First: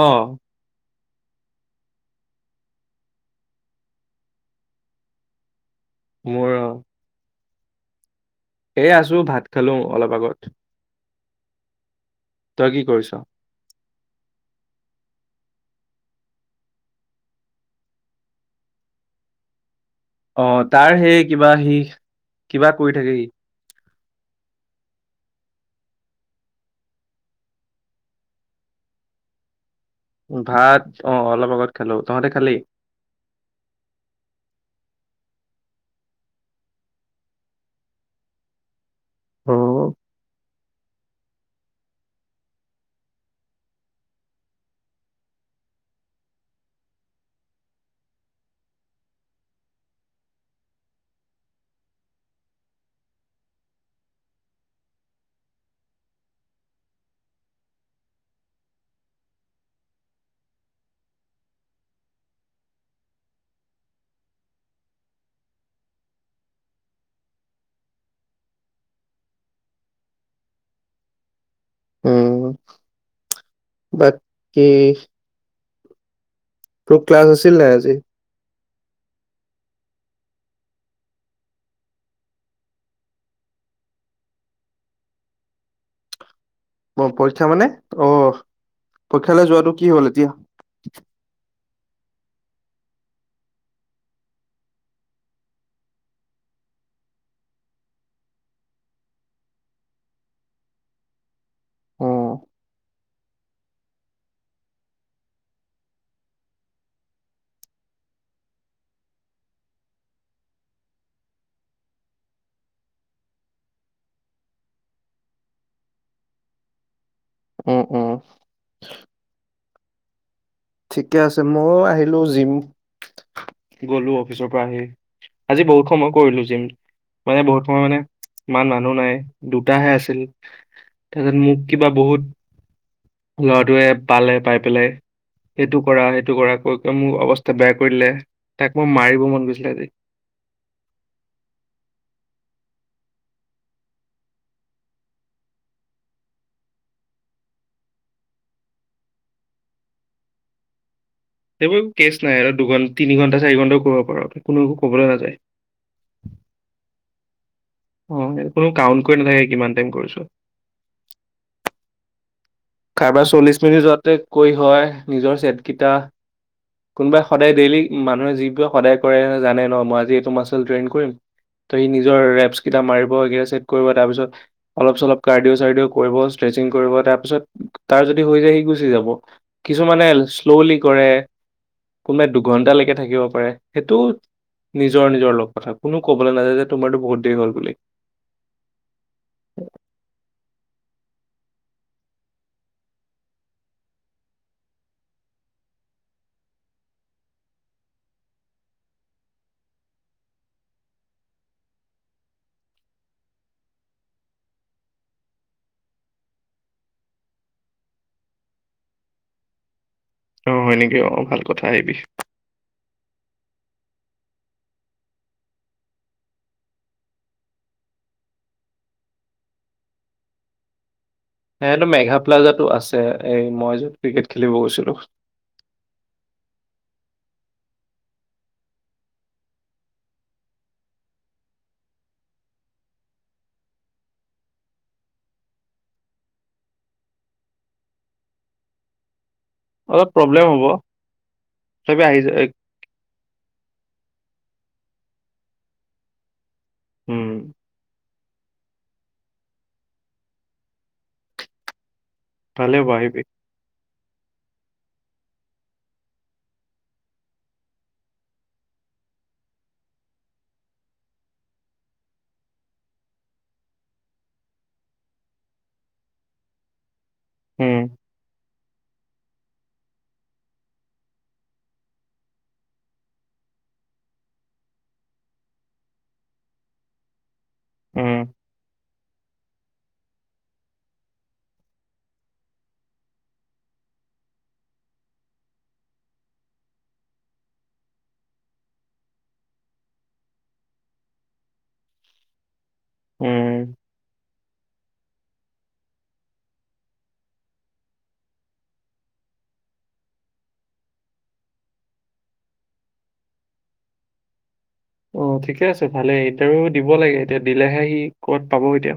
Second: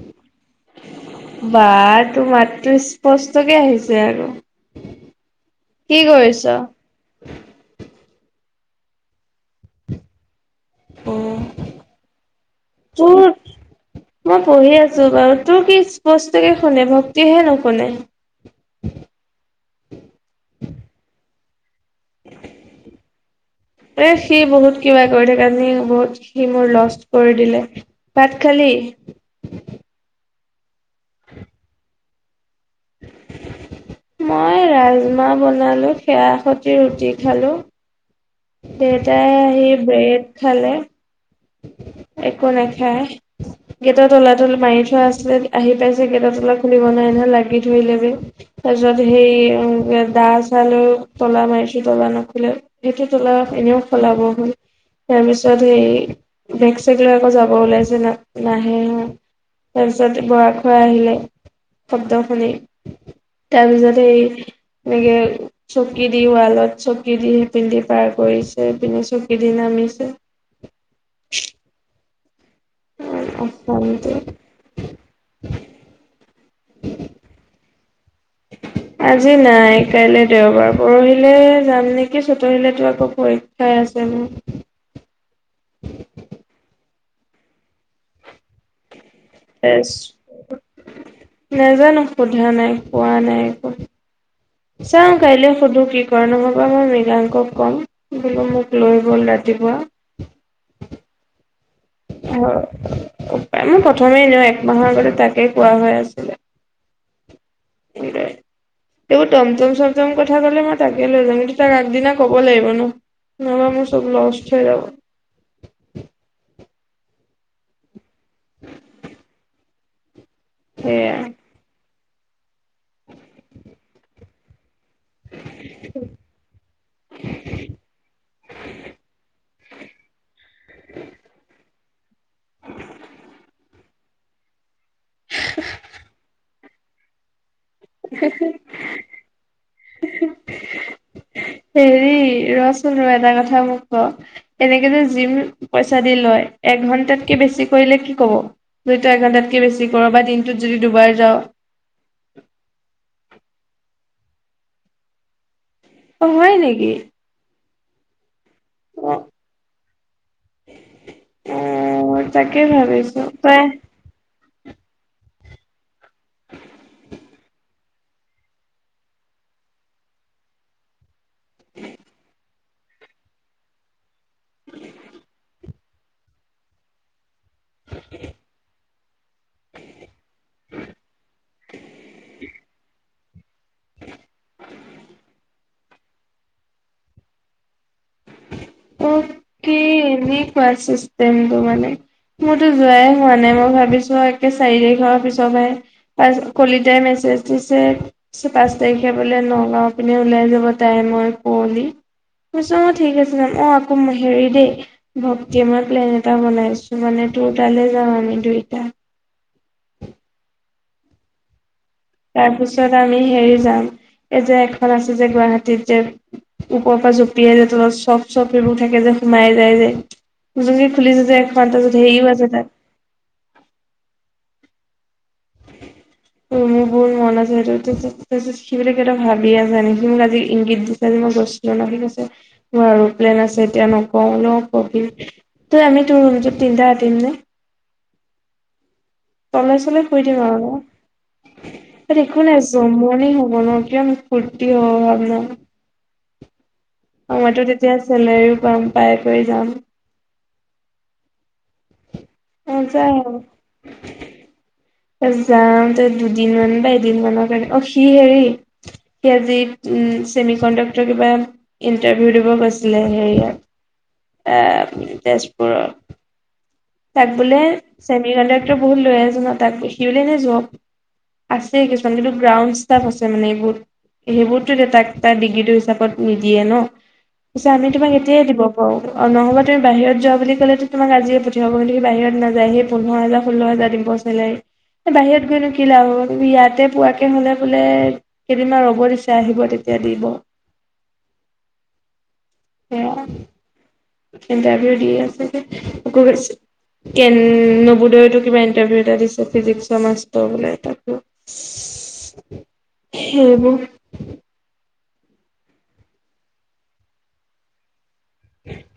অ। বাহ তোমাৰতো স্পষ্টকে আহিছে আৰু। কি মোৰ কৰিছ? এ আছো ভাত খালো অলপ আগত। অ। তই কি কৰিছ? মই পঢ়ি আছো বাৰু তোৰ কি স্পষ্টকে শুনে মোৰ টো হে নুশুনে। [unintelligible] অ তাৰ সেই কিবা সি কিবা কৰি থাকে সি। এ সি বহুত কিবা কৰি থাকে সি বহুত সি মোৰ লষ্ট কৰি দিলে। ভাত খালি? [unintelligible] ভাত অ অলপ আগত খালো। তহঁতে খালি? [unintelligible] মই ৰাজমাহ বনালোঁ, সেয়া সতি ৰুটি খালোঁ। দেউতাই অ আহি ব্ৰেড খালে। একো নাখায় গেটৰ তলা তল মাৰি থোৱা আছিলে। আহি পাইছে গেটৰ তলা খুলিব নোৱাৰে নহয় লাগি ধৰিলেহি। তাৰ পিছত সেই দা চা লৈ তলা মাৰিছো, তলা নখুলে সেইটো তলা এনেও ফলাব হল তাৰ পিছত হেই বেগ চেগ লৈ আকৌ যাব ওলাইছে, ন নাহে তাৰপিছত বৰাক খুৰা আহিলে শব্দ শুনি। তাৰপিছতে এনেকে চকী দি ৱালত চকী দি সি পিন্ধি পাৰ কৰিছে পিনে চকী দিনা। শুনিছো উম। উ বাকী [unintelligible] তোৰ ক্লাছ আছিল নাই আজি? [inaudible] আজি নাই কাইলে দেওবাৰ পৰহিলে যাম নেকি চতখিলে আকৌ পৰীক্ষাই আচে। উ [inaudible] অ পৰীক্ষা মানে? অ পৰীক্ষালৈ যোৱাটো কি হ'ল এতিয়া? টেষ্ট নাজানো সোধা নাই, পোৱা নাই একো। চাও কাইলৈ সুধো কি কৰে নহবা মই মৃগাংকক কম বোলো মোক লৈ বলা। ৰাতি পুৱা অ মই প্ৰথমেই নিওঁ একমাহৰ আগতে তাকেই কোৱা হৈ আছিলে। [unintelligible] এইবোৰ টমটম চমটম কথা কলে মই তাকে লৈ যাম কিন্তু তাৰ আগদিনা ক'ব লাগিব ন। নহলে মোৰ চব লস্থ হৈ যাব। উ অ। [unintelligible] ঠিকে সেয়াই আছে মইও আহিলো জিম গলো অফিচৰ পৰা আহি। আজি বহুত সময় কৰিলো জিম মানে বহুত সময় মানে ইমান মানুহ নাই। দুটাহে আছিল, তাৰপিছত মোক কিবা বহুত ল'ৰাটোৱে পালে পাই পেলাই সেইটো কৰা সেইটো কৰা কৈ ক মোৰ অৱস্থা বেয়া কৰি দলে, তাক মই মাৰিব মন গৈছিলে আজি। [unintelligible] হেৰি ৰচোন ৰ এটা কথা মোক ক এনেকে যে যিম পইচা দি লয় এঘন্টাতকে বেছি কৰিলে কি ক'ব যদি তই এঘন্টাতকে বেছি কৰ বা দিনটোত যদি দুবাৰ যাও সেইবোৰ কেছ নাই আৰু দুঘ তিনি ঘণ্টা চাৰি ঘণ্টাও কৰিব পাৰো কোনো একো কবলৈ নাযায় অ হয় নিকি অ কোনো কাউণ্ট কৰি নাথাকে কিমান টাইম কৰিছো উম কাৰাবাৰ চল্লিশ মিনিট যাতে কৈ হয় নিজৰ চেটকিটা কোনোবাই সদায় ডেইলি মানুহে যিব সদায় কৰে জানে ন মই আজি এইটো মাচুল ট্ৰেইন কৰিম ত সি নিজৰ ৰেপচ কেইটা মাৰিব স চট কৰিব তাৰ পিছত অলপ চলপ কাৰ্ডিও চাৰ্ডিঅ' কৰিব চেকিং কৰিব তাৰপিছত তাৰ যদি হৈ যায় সি গুচি যাব কিছুমানে শ্ল'লি কৰে কোনোবাই দুঘণ্টা লৈকে থাকিব পাএ সেইটো নিজৰ নিজৰ লগ কথা কোনো কবলৈ নাযায় যে তোমাৰতো বহুত দেৰি হ'ল বুলি অকে এনেকুৱা চিষ্টেম তো মানে মোৰতো যোৱাই হোৱা নাই মই ভাবিছো একে চাৰি তাৰিখৰ পিছতহে প কলিতাই ম পাঁচ তাৰিখে বোলে নগাঁও পিনে ওলাই যাব তাই মই পুঁৱলি [unintelligible] অ ঠিক আছে অ আকৌ হেৰি দেই ভক্তি মই প্লেন এটা বনাইছো মানে তোৰ তাত লৈ যাম মানে দুইটা অ', হয় নেকি অঁ ভাল কথা আহিবি তাৰপিছত আমি হেৰি যাম এই যে এখন আছে যে গুৱাহাটীত যে ওপৰৰ পৰা জঁপিয়াই যায় তলত চফ চফ এইবোৰ থাকে যে সোমাই যায় যে য হেয়াটে মেগা প্লাজাতো আছে এই মই যত ক্ৰিকেট খেলিব গৈছিলো অ মোৰ ব [unintelligible] সবিলাকটা ভাবিয় আ যায় নেকি মোক আজি ইংগিত দিছে আজি মই গৈছিলো নে [unintelligible] তে নোৱাৰো প্লেন আছে এতিয়া নকও ন বাকী তে এনেকে আমি তিনটা তিন উ তলে চলে অলপ শুই থাকিম প্ৰব্লেম আক হ'ব তথাপি ইয়াত আহি একো যা। নাই চোন যমনি হ'ব ন কিয় ফূৰ্তি হব ভ উম অ মইতো তেতিয়া চেলেৰিও পাম পাই কৰি যাম অ তালে বাহিবি যাওঁ তই দুদিন মান বা এদিন মানৰ কাৰণে অ সি হেৰি সি আজি উ চেমি কণ্ডাক্টৰ কিবা ইন্টাৰভিউ দিব গৈছিলে হেৰিয়াত আহ তেজপুৰৰ তাক বোলে উম চেমি কণ্টাক্টৰ বহুত লৰা এজনে ন তাক দেখি বোলে এনেই যক আছে কিছুমান কিন্তু গ্ৰাউণ্ড ষ্টফ আছে মানে এই বোত সেইবোৰতো দে তাক তাৰ ডিগ্ৰীটো হিচাপত নিদিয়ে ন পিছে আমি তোমাক উম এতিয়াই দিব পাৰো নহলে তুমি বাহিৰত যোৱা বুলি ক'লে তোমাক আজিয়ে পঠা হি [unintelligible] বাহিৰত নাযায় সে পোন্ধৰ হাজাৰ ষোল্ল হাজাৰ দিব চেলাৰী বাহিৰত গৈনো কি লাভ হ'ব ইয়াতে পোৱাকে হলে বোলে কেইদিনমান ৰ'ব দিছে আহিব তেতিয়া এ দিব হেয়া উম। কিন্তু আহিও দি আছে যে হেটো কৰিছে কেন নবোদয়তো কিবা ইণ্টাৰভিউ এটা দিছে ফিজিক্সৰ মাষ্টৰ বোলে তাকো হেইবোৰ অ ঠিকে আছে ভালে ইণ্টাৰভিউ দিব লাগে এতিয়া দিলেহে সি ক'ত পাব এতিয়া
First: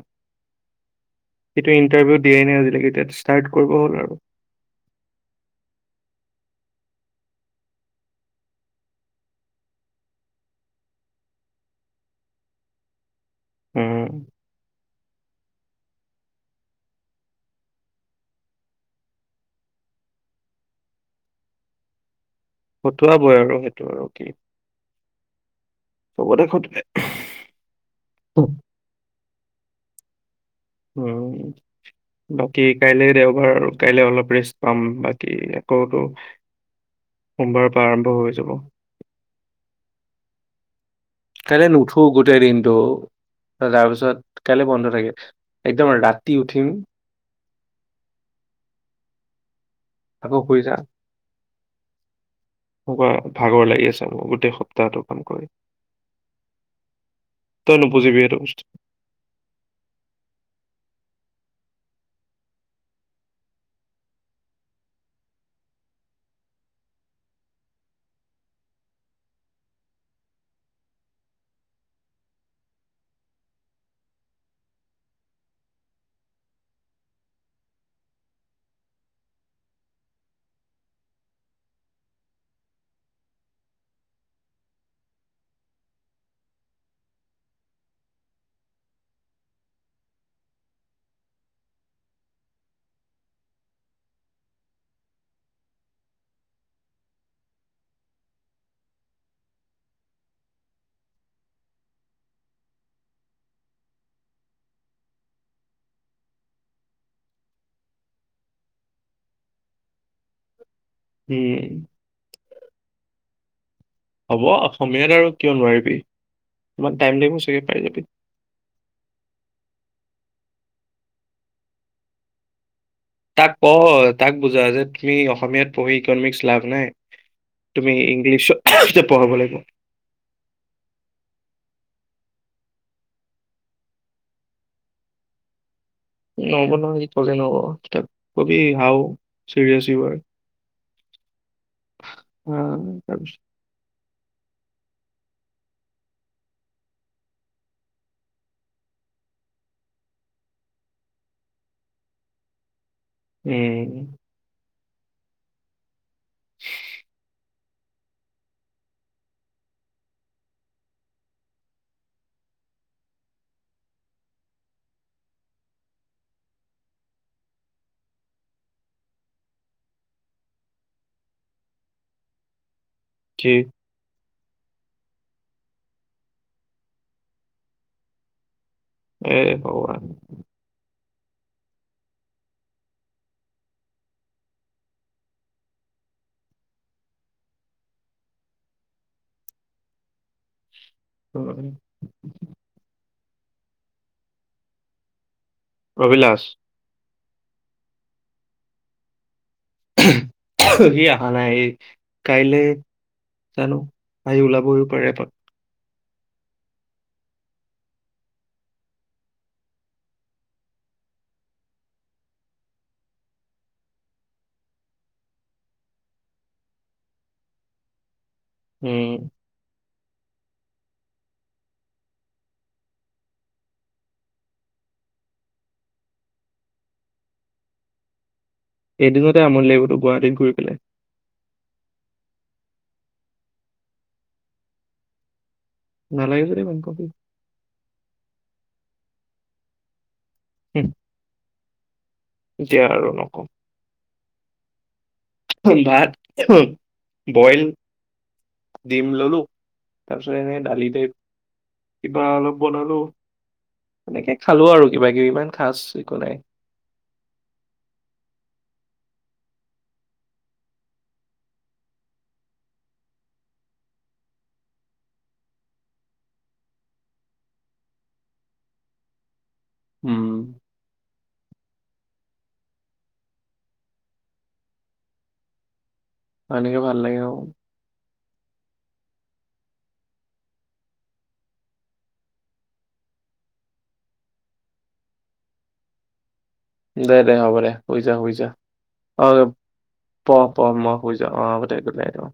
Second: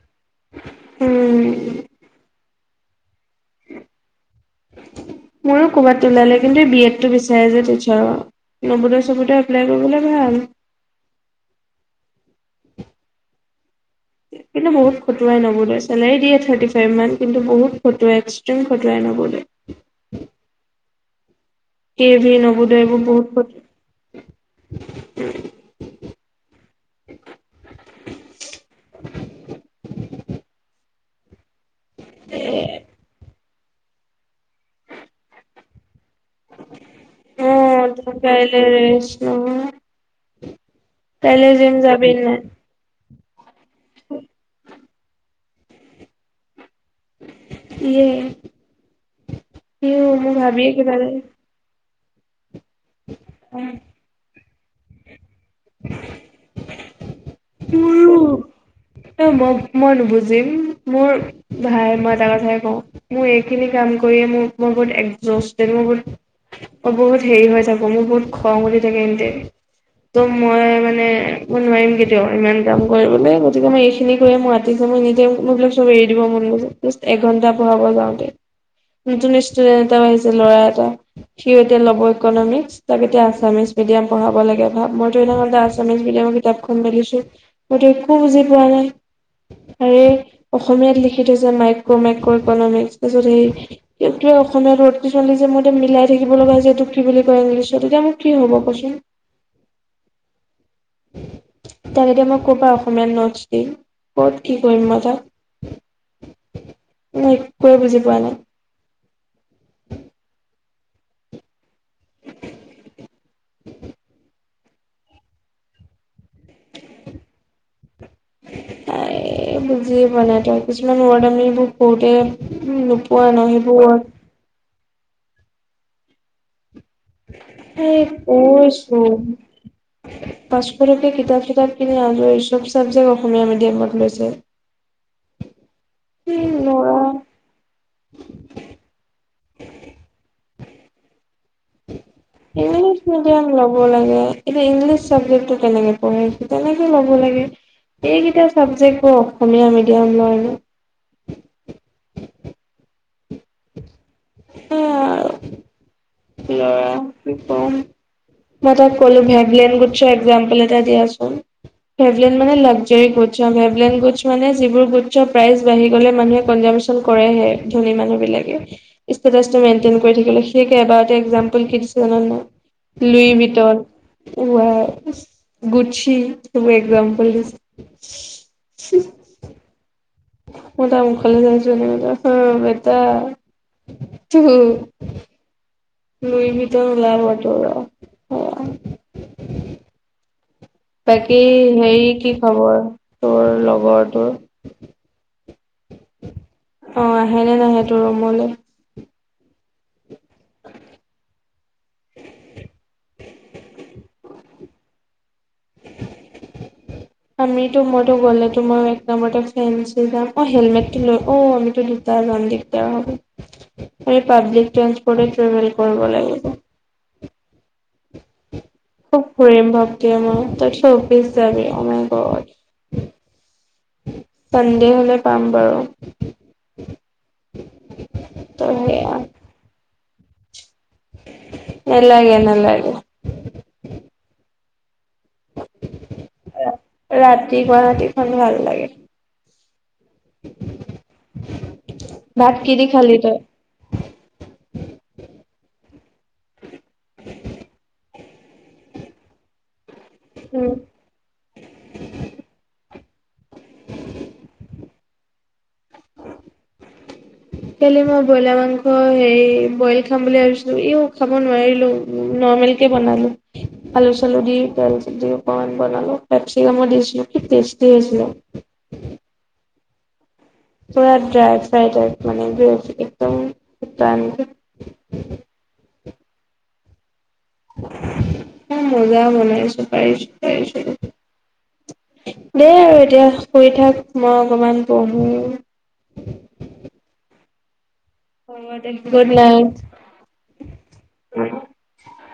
উম সেইটো ইণ্টাৰভিউ দিয়াই নাই আজি লেকে তাক ষ্টাৰ্ট কৰিব হ'ল আৰু মোৰো ক'বাত ওলালে কিন্তু বি এড টো বিচাৰে যে টিচাৰৰ নবোদয় চবুদয় এপ্লাই কৰিবলে ভাল উম চেলাই দিয়ে থাৰ্ট ফাই মান কিন্তু বহুত খটোৱাই [unintelligible] [inaudible] [inaudible] কে ভি খটুৱাবই আৰু সেইটো আৰু নৱোদয়বোৰ কি বহুত ক চবতে খটে উম বাকি কাইলৈ আৰু কাইলে অলপ ৰেষ্ট পাম বাকী আকৌতো, সোমবাৰৰ পৰা আৰম্ভ অ হৈ যাব কাইলৈ ৰেষ্ট নহয় কাইলৈ জিম নুঠো যাবি নে নাই গোটেই দিনটো তাৰপিছত কাইলে বন্ধ থাকে একদম ৰাতি উঠিম ইয়ে, ইয়ে আকৌ শুই ভাবিয়ে যাম কিবা লাগে এনেকুৱা ভাগৰ লাগি আছে মোক গোটেই সপ্তাহটো কাম কৰি, [inaudible] তই নুবুজিবি সেইটো বস্তু মোৰ মই মই নোবুজিম মোৰ ভাই মই এটা কথাই কওঁ মোৰ এইখিনি কাম কৰিয়ে ম ম বুতোৰ বুত [unintelligible] অ বহুত হেৰি হৈ যাব মোৰ বহুত খং উঠি থাকে এনিটাইম। ত মই মানে মই নোৱাৰিম কি ইমান কাম কৰিবলে গতিকে মই এইখিনি কৰি মইতি মই এ মবিলাক চব এৰি দিব মন গৈ এঘন্টা পঢ়াব যাওঁতে নতুন ষ্টুডেন্ট এটাও আহিছে ল'ৰা এটা সিও এতিয়া ল'ব ইকনমিক্স তাক এতিয়া আছামিচ মিডিয়াম পঢ়াব লাগে মইো সেইদিনাখন আথামিছ মিডিয়ামৰ কিতাপখন মেলিছো মই তু একো বুজি পোৱা নাই। আৰে অসমীয়াত লিখি থৈছে মাইক্ৰ মাইক্ৰ ইকনমিক তাৰপিছত হে অসমীয়া ৰ'দ কিছ যে মই এতিয়া মিলাই থাকিব লগা যে এইটো কি বুলি কয় ইংলিছত এতিয়া মোক কি হ'ব কচোন। [unintelligible] তাক এতিয়া মই ক'বাত অসমীয়াত নোটছ দিম ক'ত কি কৰিম মই তাক নাই একোৱে বুজি পোৱা নাই। [unintelligible] হ'ব অসমীয়াত আৰু কিয় নোৱাৰিবি ইমান টাইম লাগিব চাগে পাৰি যাবি। এই বুজি এই পোৱা নাই, কিছুমান ওৱৰ্ড আমি এইবোৰ কহুতে তাক ক তাক বুজা যে তুমি অসমীয়াত পঢ়ি ইকনমিক্স লাভ নাই। তুমি এই ইংলিছ পঢ়াব লাগিব। পাঁচফোৰকে কিতাপ চিতাপ কিনি আজৰিছো। চব ছাবজেক্ট অসমীয়া মিডিয়ামত লৈছে। এই নহ'ব ল'ৰা নহয় সি কলে নহ'ব কিতাপ কবি হাও [unintelligible] হয়। ইংলিছ তাৰপিছত মিডিয়াম ল'ব লাগে এতিয়া ইংলিছ চাবজেক্ কেনেকে পঢ় আছো তেনেকে ল'ব লাগে এইকেইটা চাবজেক্ট অসমীয়া মিডিয়াম ল'য়নে? উম [unintelligible] মই তাক কলো ভেবেলেন গুচছ এক্সাম্পল এটা দিয়াচোন? ভেৱলেন মানে luxury goods of, Veblen goods মানে যিবোৰ গুছৰ প্ৰাইচ বাঢ়ি গ'লে মানুহে [unintelligible] ধনী মানুহ বিলাকে ষ্টেটাছটো মেনটেন কৰি থাকিবলে এক্জাম্পল কি দিছে জান, লুই ঠিক ভিতৰত উ আই, গুচ্ছি একজাম্পল দিছে এ ভগৱান [unintelligible] লুই ভিতৰ ওলাৱ তোৰ ৰ বাকী হেৰি কি খবৰ তোৰ লগৰ তোৰ অভিলাষ অঁ আহেনে নাহে তোৰ ৰুমলৈ। সি অহা নাই কাইলে। জানো আহি ওলাবহি পাৰে এপাক। [unintelligible] আমিতো মইতো গ'লেতো মই এক নম্বৰতে ফে যাম অঁ হেলমেটলৈ অঁ আমিতো দুটা যাম। দিগদাৰ হ'ব। আমি পাব্লিক ট্ৰাছপ্ৰোট ৰ্টেভেল কৰিব লাগিব। উম খুব ফুৰিম বা। তই অফিচ যাবি, অঁ মাই গড। চানডে হলে পাম বাৰু। ত সেয়া এদিনতে আমনি লাগিবতো গুৱাহাটীত ঘূৰি পেলাই। নেলাগে নেলাগে। নেলাগে যদি ভাল খৱৰ। কেইখনো আৰু লাগে উম। ভাত কি দি খালি তই? ভাত, বইল দিম ললোঁ। তাৰপিছত এনে উম দালি টাইপ কিবা অলপ বনালো। হেনেকে খালো আৰু কিবা কিবি ইমান খাচ একো নাই। কালি মই ব্ৰইলাৰ মাংস হেৰি বইল খাম বুলি ভাবিছিলো ইও খাব নোৱাৰিলোঁ। বয়লকে বনালো আলু চালু দি তেল দি অকমান বনালো পপিকাম দিছিলো। টেষ্টি আছিল। উম। তৰা ড্ৰাই ফ্ৰাই টাইপ মানে একদম ত। এনেকে ভাল লাগে। ম মজা বনাইছো পাইছো পাইছো। দেই আৰু এতিয়া শুই থাক মই অকমান পঢ়ো। দে দে হ'ব দে শুই যা শুই যা গুড অঁ নাইট। পঢ় পঢ় মই শুই যাওঁ অ আ' হব দে গোত নাইত অঁ